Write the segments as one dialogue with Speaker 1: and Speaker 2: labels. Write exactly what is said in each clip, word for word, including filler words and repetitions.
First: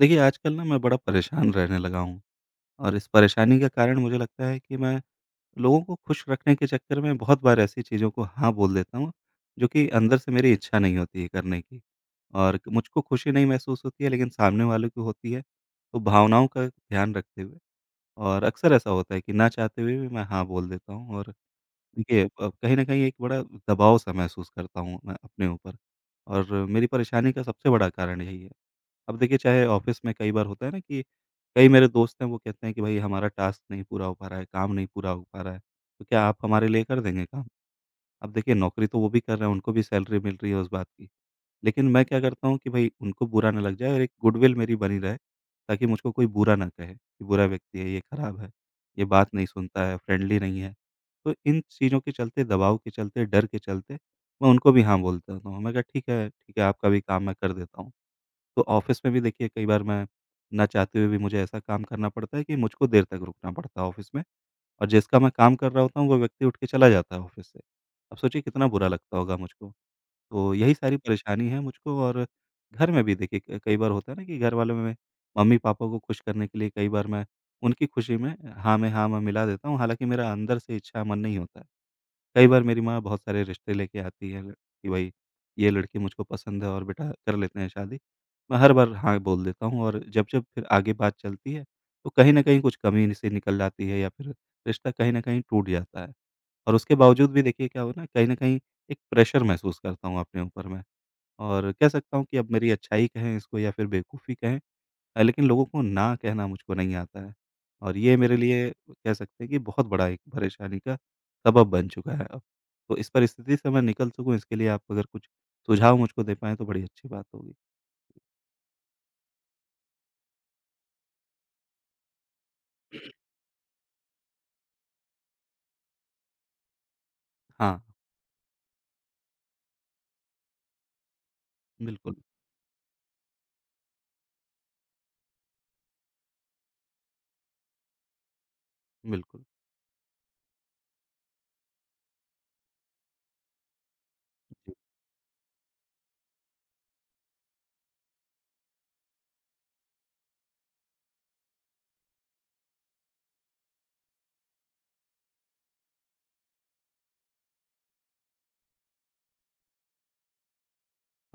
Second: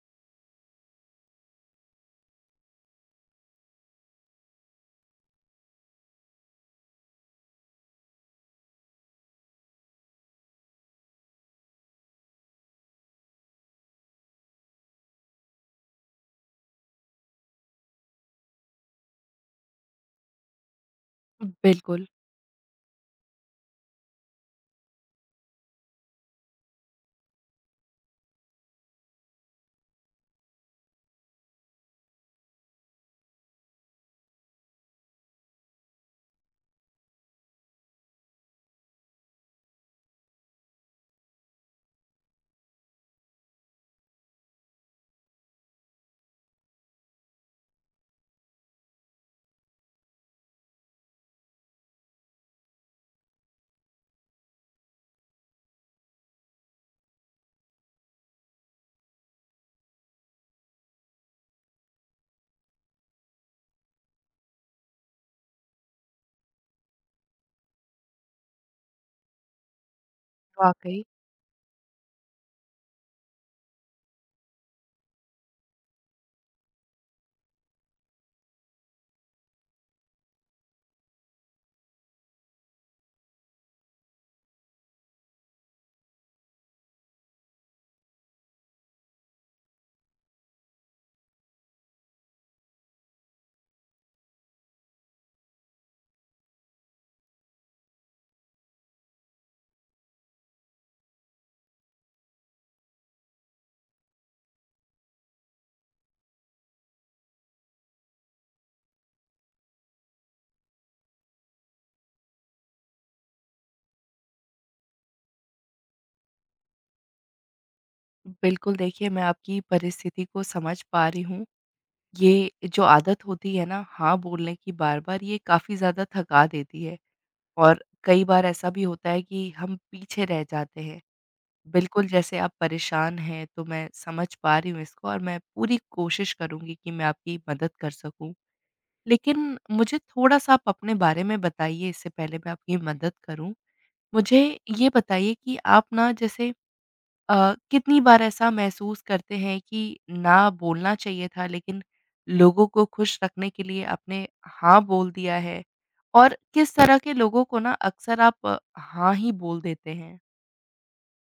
Speaker 1: देखिए, आजकल ना मैं बड़ा परेशान रहने लगा हूँ और इस परेशानी का कारण मुझे लगता है कि मैं लोगों को खुश रखने के चक्कर में बहुत बार ऐसी चीज़ों को हाँ बोल देता हूँ, जो कि अंदर से मेरी इच्छा नहीं होती है करने की और क- मुझको खुशी नहीं महसूस होती है, लेकिन सामने वाले को होती है। तो भावनाओं का ध्यान रखते हुए और अक्सर ऐसा होता है कि ना चाहते हुए भी मैं हाँ बोल देता हूँ, और
Speaker 2: बिल्कुल,
Speaker 1: देखिए अ, कहीं न कहीं एक बड़ा दबाव-सा महसूस करता हूँ मैं अपने ऊपर, और मेरी परेशानी का सबसे बड़ा कारण यही है। अब देखिए, चाहे ऑफ़िस में कई बार होता है ना कि कई मेरे दोस्त हैं, वो कहते हैं कि भाई हमारा टास्क नहीं पूरा हो पा रहा है, काम नहीं पूरा हो पा रहा है, तो क्या आप हमारे लिए कर देंगे काम? अब देखिए, नौकरी तो वो भी कर रहे हैं, उनको भी सैलरी मिल रही है उस बात की, लेकिन मैं क्या करता हूँ कि भाई उनको बुरा ना लग जाए और एक गुडविल मेरी बनी रहे, ताकि मुझको कोई बुरा ना कहे कि बुरा व्यक्ति है, ये खराब है, ये बात नहीं सुनता है, फ्रेंडली नहीं है। तो इन चीज़ों के चलते, दबाव के चलते, डर के चलते मैं उनको भी हाँ बोल देता हूँ। मैं कहा ठीक है, ठीक है, आपका भी काम मैं कर देता हूँ। तो ऑफ़िस में भी देखिए कई बार मैं ना चाहते हुए भी मुझे ऐसा काम करना पड़ता है कि मुझको देर तक रुकना पड़ता है ऑफ़िस में, और जिसका मैं काम कर रहा होता हूँ, वो व्यक्ति उठ के चला जाता है ऑफ़िस से। अब सोचिए कितना बुरा लगता होगा मुझको। तो यही सारी
Speaker 2: वाक़ई।
Speaker 1: परेशानी है मुझको। और घर में भी देखिए, क कई बार होता है ना कि घर वालों में मम्मी-पापा को खुश करने के लिए कई बार मैं उनकी खुशी में हाँ में हाँ, मैं मिला देता हूँ, हालाँकि मेरा अंदर से इच्छा, मन नहीं होता है। कई बार मेरी माँ बहुत सारे रिश्ते लेके आती है कि भाई ये लड़की मुझको पसंद है और बेटा कर लेते हैं शादी। मैं हर बार हाँ बोल देता हूँ, और जब-जब फिर आगे बात चलती है, तो कहीं न कहीं कुछ कमी से निकल जाती है या फिर रिश्ता कहीं न कहीं टूट जाता है। और उसके बावजूद भी देखिए क्या हुआ, ना कहीं न कहीं एक प्रेशर महसूस करता हूँ अपने ऊपर मैं, और कह सकता हूँ कि अब मेरी अच्छाई कहें इसको या फिर बेवकूफ़ी कहें, अ, लेकिन लोगों को ना कहना मुझको नहीं आता है, और ये मेरे लिए कह सकते हैं कि बहुत बड़ा एक परेशानी का सबब बन चुका है अब। तो इस परिस्थिति से मैं निकल सकूँ, इसके लिए आप अगर कुछ सुझाव मुझको दे पाएँ तो बड़ी अच्छी बात होगी।
Speaker 2: बिल्कुल, देखिए मैं आपकी परिस्थिति को समझ पा रही हूँ। ये जो आदत होती है ना हाँ बोलने की बार-बार ये काफ़ी ज़्यादा थका देती है
Speaker 1: हाँ,
Speaker 2: और कई बार ऐसा भी होता है कि हम पीछे रह जाते हैं। बिल्कुल,
Speaker 1: बिल्कुल,
Speaker 2: जैसे आप परेशान हैं तो मैं समझ पा रही हूँ इसको और मैं पूरी कोशिश करूँगी कि मैं आपकी मदद कर सकूँ।
Speaker 1: बिल्कुल।
Speaker 2: लेकिन मुझे थोड़ा-सा आप अपने बारे में बताइए इससे पहले मैं आपकी मदद करूँ। मुझे
Speaker 1: जी।
Speaker 2: ये बताइए कि आप ना जैसे अ, कितनी बार ऐसा महसूस करते हैं कि ना बोलना चाहिए था, लेकिन लोगों को खुश रखने के लिए आपने हाँ बोल दिया है? और किस तरह के लोगों को ना अक्सर आप अ, हाँ ही बोल देते हैं?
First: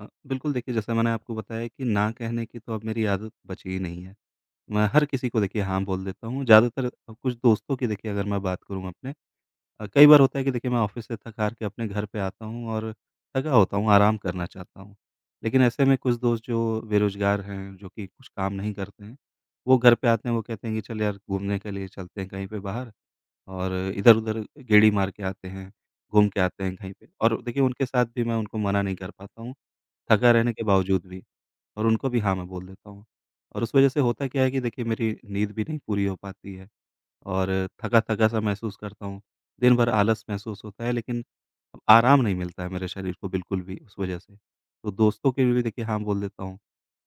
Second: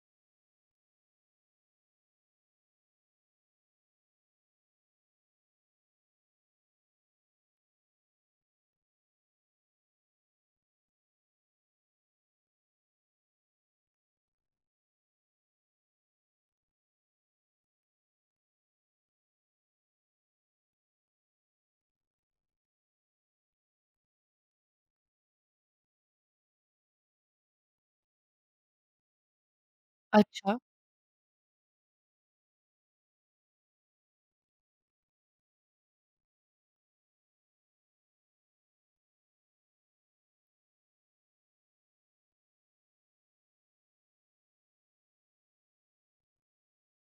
Speaker 1: अ, बिल्कुल देखिए, जैसा मैंने आपको बताया कि ना कहने की तो अब मेरी आदत बची ही नहीं है। मैं हर किसी को देखिए हाँ बोल देता हूँ, ज़्यादातर अ, कुछ दोस्तों की देखिए, अगर मैं बात करूँ अपने, अ, कई बार होता है कि देखिए मैं ऑफ़िस से थक-हार के अपने घर पे आता हूँ और थका होता हूँ, आराम करना चाहता हूँ। लेकिन ऐसे में कुछ दोस्त जो बेरोज़गार हैं, जो कि कुछ काम नहीं करते हैं, वो घर पे आते हैं, वो कहते हैं कि चल यार घूमने के लिए चलते हैं कहीं पे बाहर, और इधर-उधर गेड़ी मार के आते हैं, घूम के आते हैं कहीं पे। और देखिए उनके साथ भी मैं उनको मना नहीं कर पाता हूँ, थका रहने
Speaker 2: अच्छा।
Speaker 1: के बावजूद भी, और उनको भी हाँ मैं बोल देता हूँ। और उस वजह से होता क्या है कि देखिए मेरी नींद भी नहीं पूरी हो पाती है और थका-थका सा महसूस करता हूँ। दिन भर आलस महसूस होता है, लेकिन अब आराम नहीं मिलता है मेरे शरीर को बिल्कुल भी उस वजह से। तो दोस्तों के लिए भी देखिए हाँ बोल देता हूँ,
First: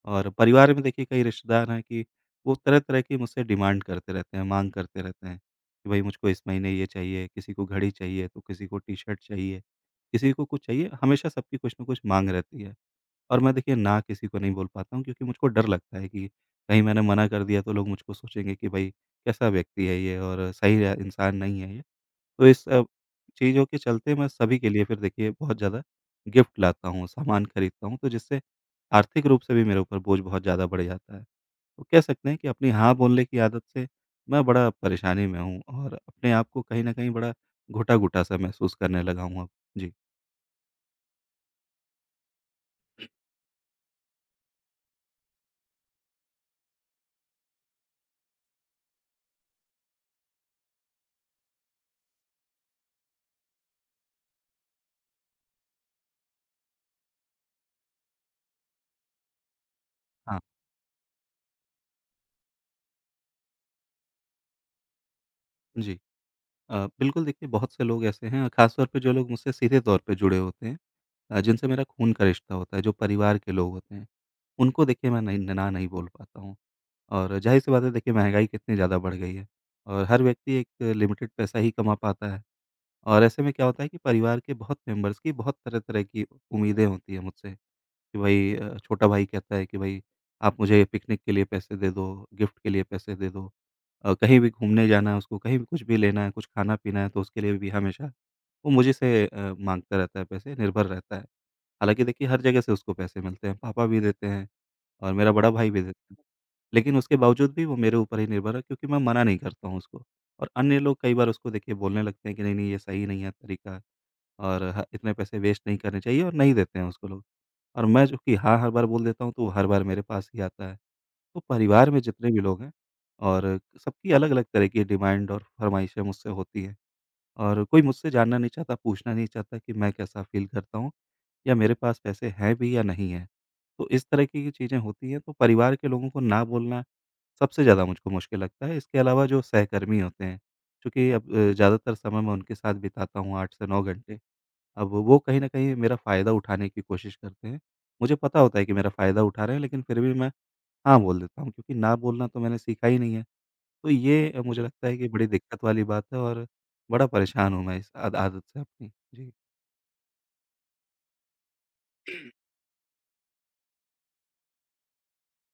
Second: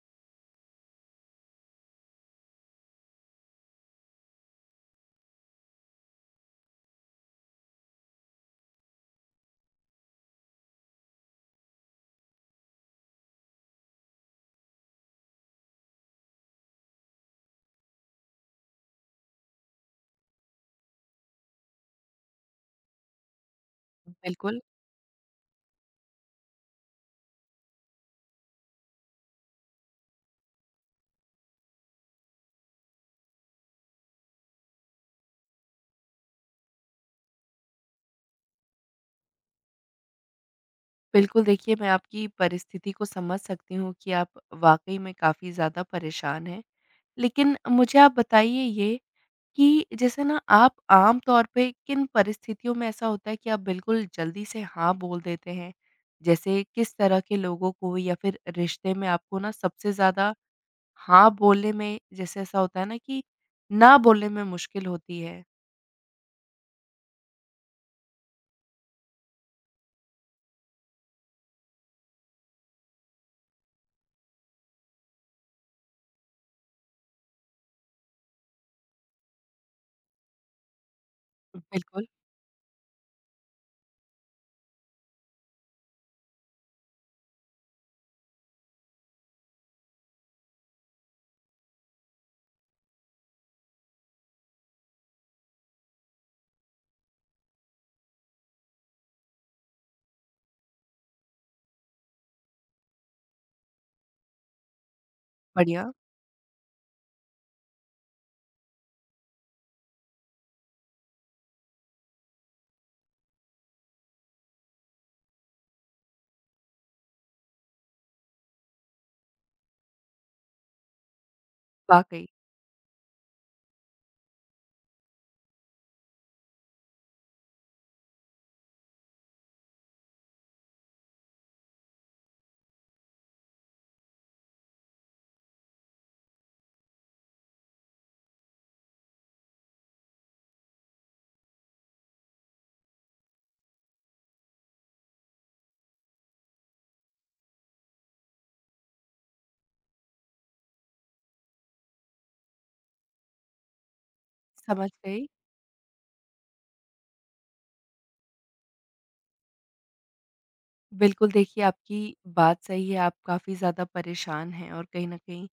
Speaker 1: और परिवार में देखिए कई रिश्तेदार हैं कि वो तरह-तरह की मुझसे डिमांड करते रहते हैं, माँग करते रहते हैं कि भई मुझको इस महीने ये चाहिए, किसी को घड़ी चाहिए, तो किसी को टी-शर्ट चाहिए, किसी को कुछ चाहिए। हमेशा सबकी कुछ न कुछ माँग रहती है। और मैं देखिए ना किसी को नहीं बोल पाता हूँ, क्योंकि मुझको डर लगता है कि कहीं मैंने मना कर दिया तो लोग मुझको सोचेंगे कि भाई कैसा व्यक्ति है ये, और सही है इंसान नहीं है ये। तो इस सब चीज़ों के चलते मैं सभी
Speaker 2: बिल्कुल,
Speaker 1: के लिए फिर देखिए बहुत ज़्यादा गिफ्ट लाता हूँ, सामान खरीदता हूँ, तो जिससे आर्थिक रूप से भी मेरे ऊपर बोझ बहुत ज़्यादा बढ़ जाता है। तो कह सकते हैं कि अपनी हाँ बोलने की आदत से मैं बड़ा परेशानी में हूँ, और अपने आप को कहीं न कहीं बड़ा घुटा-घुटा सा महसूस करने लगा हूँ अब। जी।
Speaker 2: बिल्कुल देखिए मैं आपकी परिस्थिति को समझ सकती हूँ कि आप वाक़ई में काफ़ी ज़्यादा परेशान हैं। लेकिन मुझे आप बताइए ये कि जैसे ना आप आम तौर पे किन परिस्थितियों में ऐसा होता है कि आप बिल्कुल जल्दी से हाँ बोल देते हैं? जैसे किस तरह के लोगों को या फिर रिश्ते में आपको ना सबसे ज़्यादा
Speaker 1: हाँ।
Speaker 2: हाँ बोलने में, जैसे ऐसा होता है ना कि ना बोलने में मुश्किल होती है?
Speaker 1: जी। अ, बिल्कुल देखिए, बहुत से लोग ऐसे हैं, खास तौर पे जो लोग मुझसे सीधे तौर पे जुड़े होते हैं, अ, जिनसे मेरा खून का रिश्ता होता है, जो परिवार के लोग होते हैं, उनको देखिए मैं नहीं ना नहीं बोल पाता हूँ। और जाहिर सी बात है, देखिए महंगाई कितनी ज़्यादा बढ़ गई है, और हर व्यक्ति एक लिमिटेड पैसा ही कमा
Speaker 2: बिल्कुल,
Speaker 1: पाता है। और ऐसे में क्या होता है कि परिवार के बहुत मेंबर्स की बहुत तरह तरह की उम्मीदें होती है मुझसे कि भाई, अ, छोटा भाई कहता है कि भाई आप मुझे पिकनिक के लिए पैसे दे दो, गिफ्ट के लिए पैसे दे दो। अ, कहीं भी घूमने जाना है उसको, कहीं भी कुछ भी लेना है, कुछ खाना-पीना है, तो उसके लिए भी हमेशा वो मुझे से अ, माँगता रहता है पैसे, निर्भर रहता है। हालाँकि देखिए हर जगह से उसको पैसे मिलते हैं, पापा भी देते हैं और मेरा बड़ा भाई भी
Speaker 2: बढ़िया,
Speaker 1: देता है। लेकिन उसके बावजूद भी वो मेरे ऊपर ही निर्भर है, क्योंकि मैं मना नहीं करता हूँ उसको, और अन्य लोग कई बार उसको देखिए बोलने लगते हैं कि नहीं-नहीं, ये सही नहीं है तरीका, और ह इतने पैसे वेस्ट नहीं करने चाहिए, और नहीं देते हैं उसको लोग। और मैं चूँकि हाँ, हर बार बोल देता हूँ, तो वो हर बार मेरे पास ही आता है। तो परिवार में
Speaker 2: वाक़ई,
Speaker 1: जितने भी लोग हैं, और सबकी अलग-अलग तरह की डिमांड और फ़रमाइशें मुझसे होती हैं, और कोई मुझसे जानना नहीं चाहता, पूछना नहीं चाहता कि मैं कैसा फ़ील करता हूँ, या मेरे पास पैसे हैं भी या नहीं हैं। तो इस तरह की चीज़ें होती हैं, तो परिवार के लोगों को ना बोलना सबसे ज़्यादा मुझको मुश्किल लगता है। इसके अलावा जो सहकर्मी होते हैं, चूँकि अब अ, ज़्यादातर समय मैं उनके साथ बिताता हूँ आठ से नौ घंटे, अब वो कहीं न कहीं मेरा फ़ायदा उठाने की कोशिश करते हैं। मुझे पता होता है कि मेरा फ़ायदा उठा रहे हैं, लेकिन फिर भी मैं हाँ बोल देता हूँ, क्योंकि ना बोलना तो मैंने सीखा ही नहीं है। तो ये अ, मुझे लगता
Speaker 2: समझ
Speaker 1: है कि
Speaker 2: गई।
Speaker 1: बड़ी दिक्कत वाली बात है, और बड़ा परेशान हूँ मैं इस आद आदत से अपनी। जी।
Speaker 2: बिल्कुल, देखिए आपकी बात सही है, आप काफ़ी ज़्यादा परेशान हैं और कहीं न कहीं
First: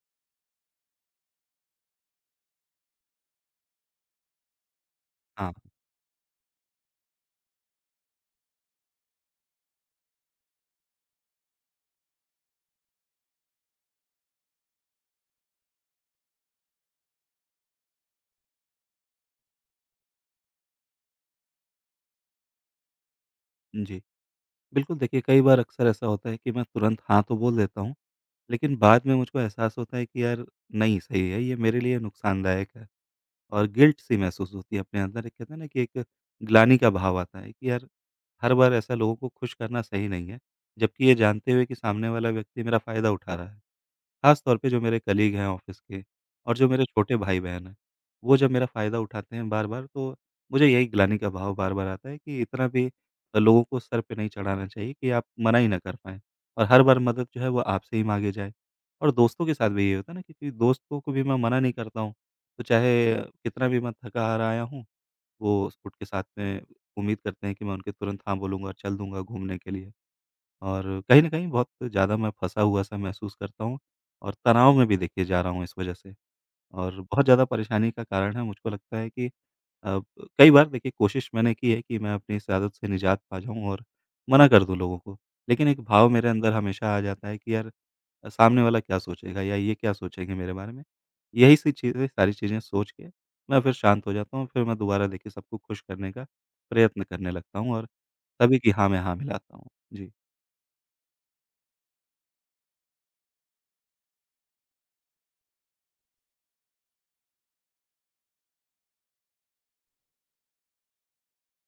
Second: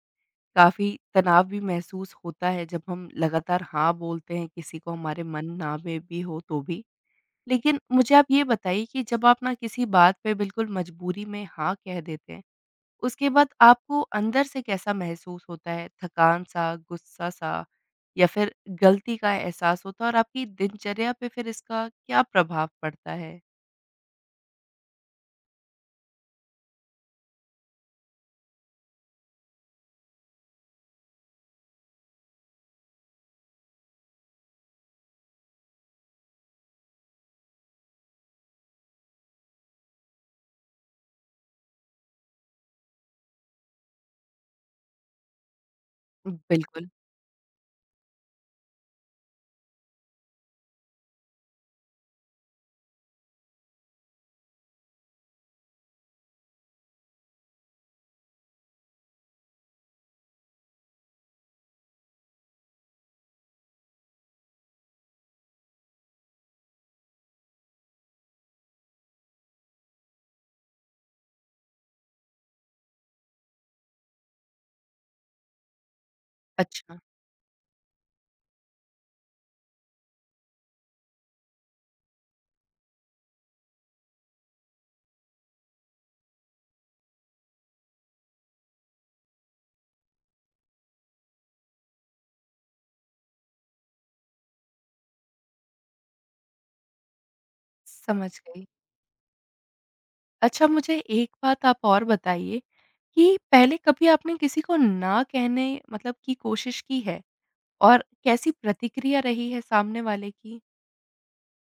Speaker 2: काफ़ी तनाव भी महसूस होता है, जब हम लगातार हाँ बोलते हैं किसी को, हमारे मन
Speaker 1: हाँ।
Speaker 2: ना में भी हो तो भी। लेकिन मुझे आप ये बताइए कि जब आप ना किसी बात पे बिल्कुल मजबूरी में हाँ कह देते हैं, उसके बाद आपको अंदर से कैसा महसूस होता है? थकान-सा, गुस्सा-सा, या फिर गलती का एहसास होता है, और आपकी दिनचर्या पे फिर इसका क्या प्रभाव पड़ता है?
Speaker 1: जी। बिल्कुल देखिए, कई बार अक्सर ऐसा होता है कि मैं तुरंत हाँ तो बोल देता हूँ, लेकिन बाद में मुझको एहसास होता है कि यार नहीं सही है, ये मेरे लिए नुकसानदायक है, और गिल्ट सी महसूस होती है अपने अंदर। एक कहते हैं ना कि एक ग्लानि का भाव आता है कि यार हर बार ऐसा लोगों को खुश करना सही नहीं है, जबकि ये जानते हुए कि सामने वाला व्यक्ति मेरा फ़ायदा उठा रहा है। ख़ास तौर पे जो मेरे कलीग हैं ऑफ़िस के, और जो मेरे
Speaker 2: बिल्कुल।
Speaker 1: छोटे भाई-बहन हैं, वो जब मेरा फ़ायदा उठाते हैं बार-बार, तो मुझे यही ग्लानि का भाव बार-बार आता है कि इतना भी अ, लोगों को सर पे नहीं चढ़ाना चाहिए कि आप मना ही ना कर पाएँ, और हर बार मदद जो है वो आपसे ही माँगे जाए। और दोस्तों के साथ भी ये होता है ना, क्योंकि दोस्तों को भी मैं मना नहीं करता हूँ, तो चाहे कितना भी मैं थका हारा आया हूँ, वो स्कूट के साथ में उम्मीद करते हैं कि मैं उनके तुरंत हाँ बोलूँगा, चल दूँगा घूमने के लिए, और कहीं न कहीं बहुत ज़्यादा मैं फँसा हुआ-सा महसूस करता हूँ, और तनाव में भी देखिए जा रहा हूँ इस वजह से,
Speaker 2: अच्छा,
Speaker 1: और बहुत ज़्यादा परेशानी का कारण है। मुझको लगता है कि अ, कई बार देखिए कोशिश मैंने की है कि मैं अपनी इस आदत से निजात पा जाऊँ और मना कर दूँ लोगों को, लेकिन एक भाव मेरे अंदर हमेशा आ जाता है कि यार अ, सामने वाला क्या सोचेगा, या ये क्या सोचेंगे मेरे बारे में। यही सी चीज़ें सारी चीज़ें सोच के मैं फिर शांत हो जाता हूँ, फिर मैं दोबारा देखिए सबको खुश करने का प्रयत्न करने लगता हूँ, और
Speaker 2: समझ
Speaker 1: तभी
Speaker 2: गई।
Speaker 1: कि हाँ, मैं हाँ मिलाता हूँ। जी।
Speaker 2: अच्छा, मुझे एक बात आप और बताइए कि पहले कभी आपने किसी को ना कहने, मतलब की कोशिश की है? और कैसी प्रतिक्रिया रही है सामने वाले की?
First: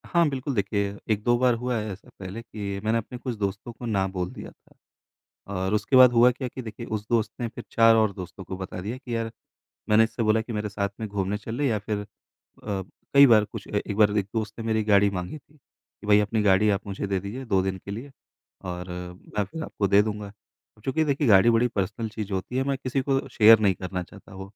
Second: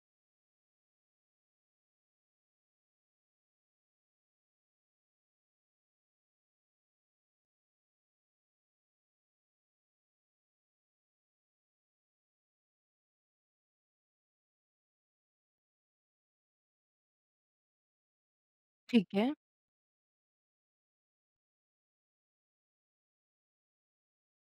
Speaker 1: हाँ, बिल्कुल देखिए, एक दो बार हुआ है ऐसा पहले कि मैंने अपने कुछ दोस्तों को ना बोल दिया था। और उसके बाद हुआ क्या कि देखिए उस दोस्त ने फिर चार और दोस्तों को बता दिया कि यार मैंने इससे बोला कि मेरे साथ में घूमने चल ले, या फिर अ, कई बार कुछ ए एक बार एक दोस्त ने मेरी गाड़ी माँगी थी कि भई अपनी गाड़ी आप मुझे दे दीजिए दो दिन के लिए, और
Speaker 2: ठीक है,
Speaker 1: मैं फिर आपको दे दूँगा। अब चूँकि देखिए गाड़ी बड़ी पर्सनल चीज़ होती है, मैं किसी को शेयर नहीं करना चाहता वो,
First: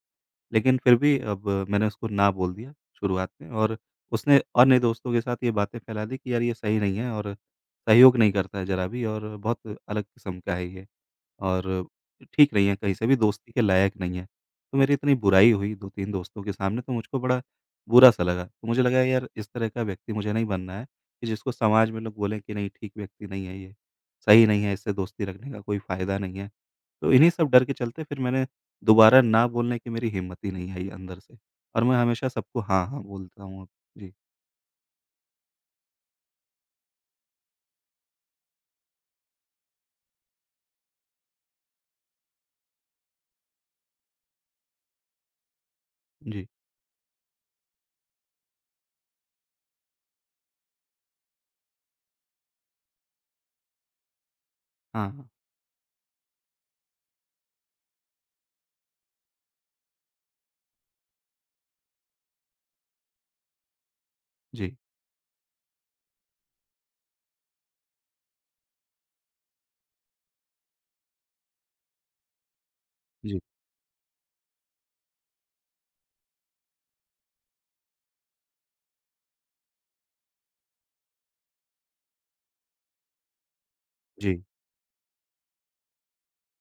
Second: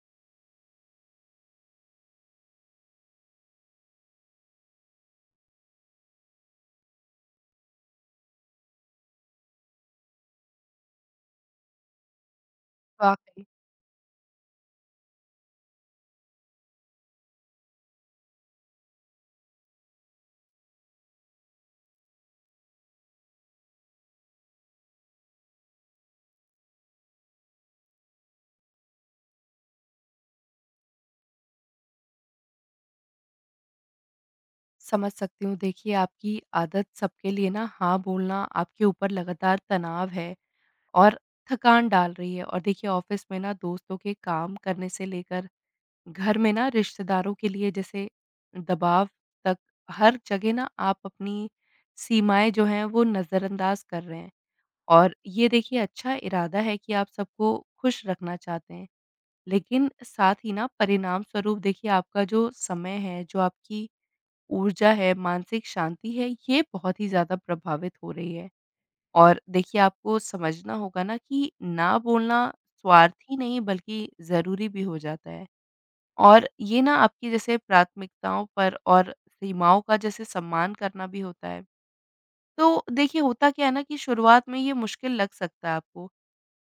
Speaker 1: लेकिन फिर भी अब मैंने उसको ना बोल दिया शुरुआत में, और उसने अन्य दोस्तों के साथ ये बातें फैला दी कि यार ये सही नहीं है, और सहयोग नहीं करता है ज़रा भी, और बहुत अलग किस्म का है ये, और ठीक नहीं है, कहीं से भी
Speaker 2: वाक़ई।
Speaker 1: दोस्ती के लायक नहीं है। तो मेरी इतनी बुराई हुई दो तीन दोस्तों के सामने, तो मुझको बड़ा बुरा-सा लगा। तो मुझे लगा यार इस तरह का व्यक्ति मुझे नहीं बनना है, कि जिसको समाज में लोग बोलें कि नहीं, ठीक व्यक्ति नहीं है ये, सही नहीं है, इससे दोस्ती रखने का कोई फ़ायदा नहीं है। तो इन्हीं सब डर के चलते फिर मैंने दोबारा ना बोलने की मेरी हिम्मत ही नहीं आई अंदर से, और मैं हमेशा सबको हाँ, हाँ बोलता हूँ अब। जी,
Speaker 2: समझ सकती हूँ। देखिए, आपकी आदत सबके लिए ना हाँ बोलना आपके ऊपर लगातार तनाव है और थकान डाल रही है, और देखिए ऑफ़िस में ना दोस्तों के काम करने से लेकर घर
Speaker 1: जी,
Speaker 2: में ना रिश्तेदारों के लिए, जैसे दबाव तक, हर जगह ना आप अपनी सीमाएँ जो हैं वो नज़रअंदाज कर रहे हैं।
Speaker 1: हाँ,
Speaker 2: और
Speaker 1: हाँ।
Speaker 2: ये देखिए अच्छा इरादा है कि आप सबको खुश रखना चाहते हैं। लेकिन साथ ही ना परिणाम स्वरूप देखिए आपका जो समय है, जो आपकी
Speaker 1: जी,
Speaker 2: ऊर्जा है, मानसिक शांति है, ये बहुत ही ज़्यादा प्रभावित हो रही है। और देखिए आपको समझना होगा ना कि ना बोलना स्वार्थी
Speaker 1: जी,
Speaker 2: नहीं, बल्कि ज़रूरी भी हो जाता है। और ये ना आपकी जैसे प्राथमिकताओं पर और सीमाओं का जैसे सम्मान करना भी होता है। तो देखिए होता क्या है ना कि
Speaker 1: जी,
Speaker 2: शुरुआत में ये मुश्किल लग सकता है आपको।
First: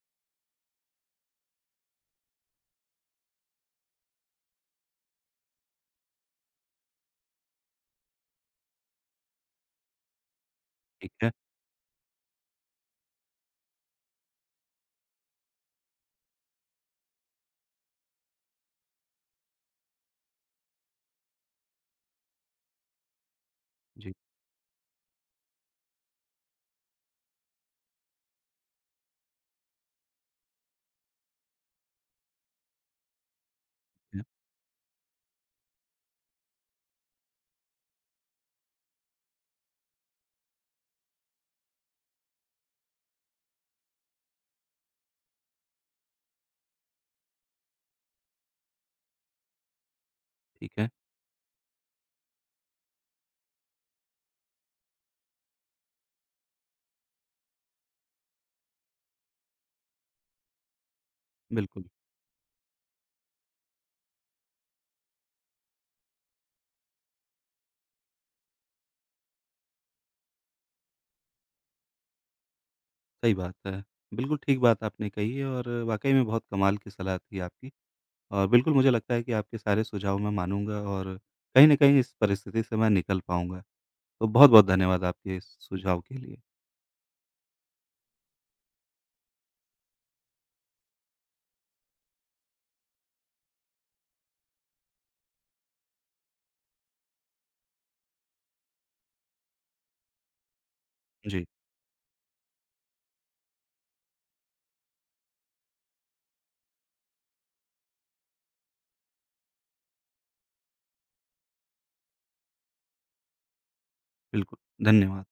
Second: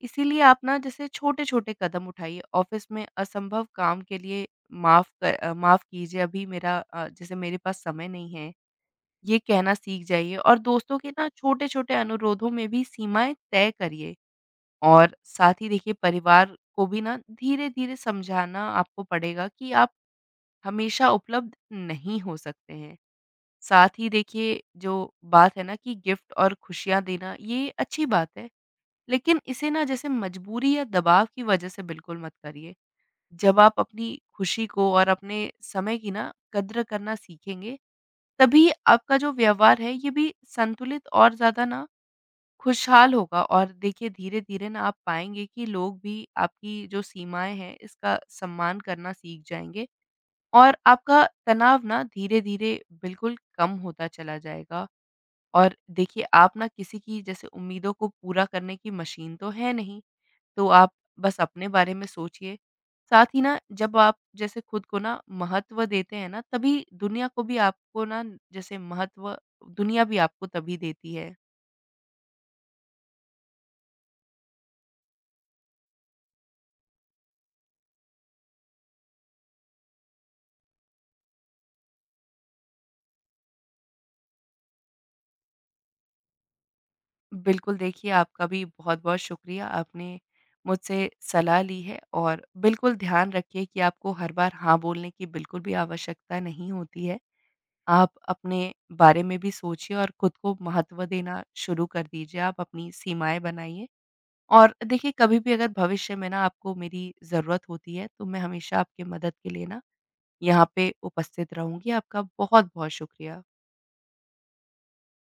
Speaker 2: इसीलिए आप ना जैसे छोटे-छोटे कदम उठाइए। ऑफ़िस में असंभव काम के लिए माफ़ क अ, माफ़ कीजिए, अभी मेरा, अ, जैसे मेरे पास समय नहीं है, ये कहना सीख जाइए, और दोस्तों के
Speaker 1: ठीक
Speaker 2: ना
Speaker 1: है।
Speaker 2: छोटे-छोटे अनुरोधों में भी सीमाएँ तय करिए। और साथ ही देखिए परिवार को भी ना धीरे-धीरे समझाना आपको पड़ेगा कि आप हमेशा उपलब्ध नहीं हो सकते हैं। साथ ही
Speaker 1: जी,
Speaker 2: देखिए जो बात है ना कि गिफ्ट और खुशियाँ देना, ये अच्छी बात है, लेकिन इसे ना जैसे मजबूरी या दबाव की वजह से बिल्कुल मत करिए। जब आप अपनी
Speaker 1: ठीक है,
Speaker 2: खुशी को और अपने समय की ना कद्र करना सीखेंगे, तभी आपका जो व्यवहार है ये भी संतुलित और ज़्यादा ना खुशहाल होगा, और देखिए धीरे-धीरे ना आप पाएँगे कि लोग भी आपकी जो सीमाएँ हैं इसका सम्मान करना सीख जाएँगे,
Speaker 1: ठीक
Speaker 2: और
Speaker 1: है।
Speaker 2: आपका तनाव ना धीरे-धीरे बिल्कुल कम होता चला जाएगा। और देखिए आप ना किसी की जैसे उम्मीदों को पूरा करने की मशीन तो है नहीं, तो आप बस अपने
Speaker 1: बिल्कुल।
Speaker 2: बारे में सोचिए। साथ ही ना, जब आप जैसे खुद को ना महत्व देते हैं ना, तभी दुनिया को भी आपको ना जैसे महत्व, दुनिया भी आपको तभी देती है।
Speaker 1: सही बात है। बिल्कुल ठीक बात आपने कही है, और वाक़ई में बहुत कमाल की सलाह थी आपकी, और बिल्कुल मुझे लगता है कि आपके सारे सुझाव मैं मानूँगा, और कहीं न कहीं इस परिस्थिति से मैं निकल पाऊँगा। तो बहुत-बहुत धन्यवाद आपके इस सुझाव के लिए।
Speaker 2: बिल्कुल, देखिए आपका भी बहुत-बहुत शुक्रिया, आपने मुझसे सलाह ली है, और बिल्कुल ध्यान रखिए कि आपको हर बार हाँ बोलने की बिल्कुल भी आवश्यकता नहीं होती है। आप अपने बारे में भी सोचिए और खुद को महत्व देना
Speaker 1: जी,
Speaker 2: शुरू कर दीजिए, आप अपनी सीमाएँ बनाइए, और देखिए कभी भी अगर भविष्य में ना आपको मेरी ज़रूरत होती है, तो मैं हमेशा आपकी मदद के लिए ना यहाँ पे उपस्थित रहूँगी। आपका बहुत-बहुत शुक्रिया।
Speaker 1: बिल्कुल, धन्यवाद।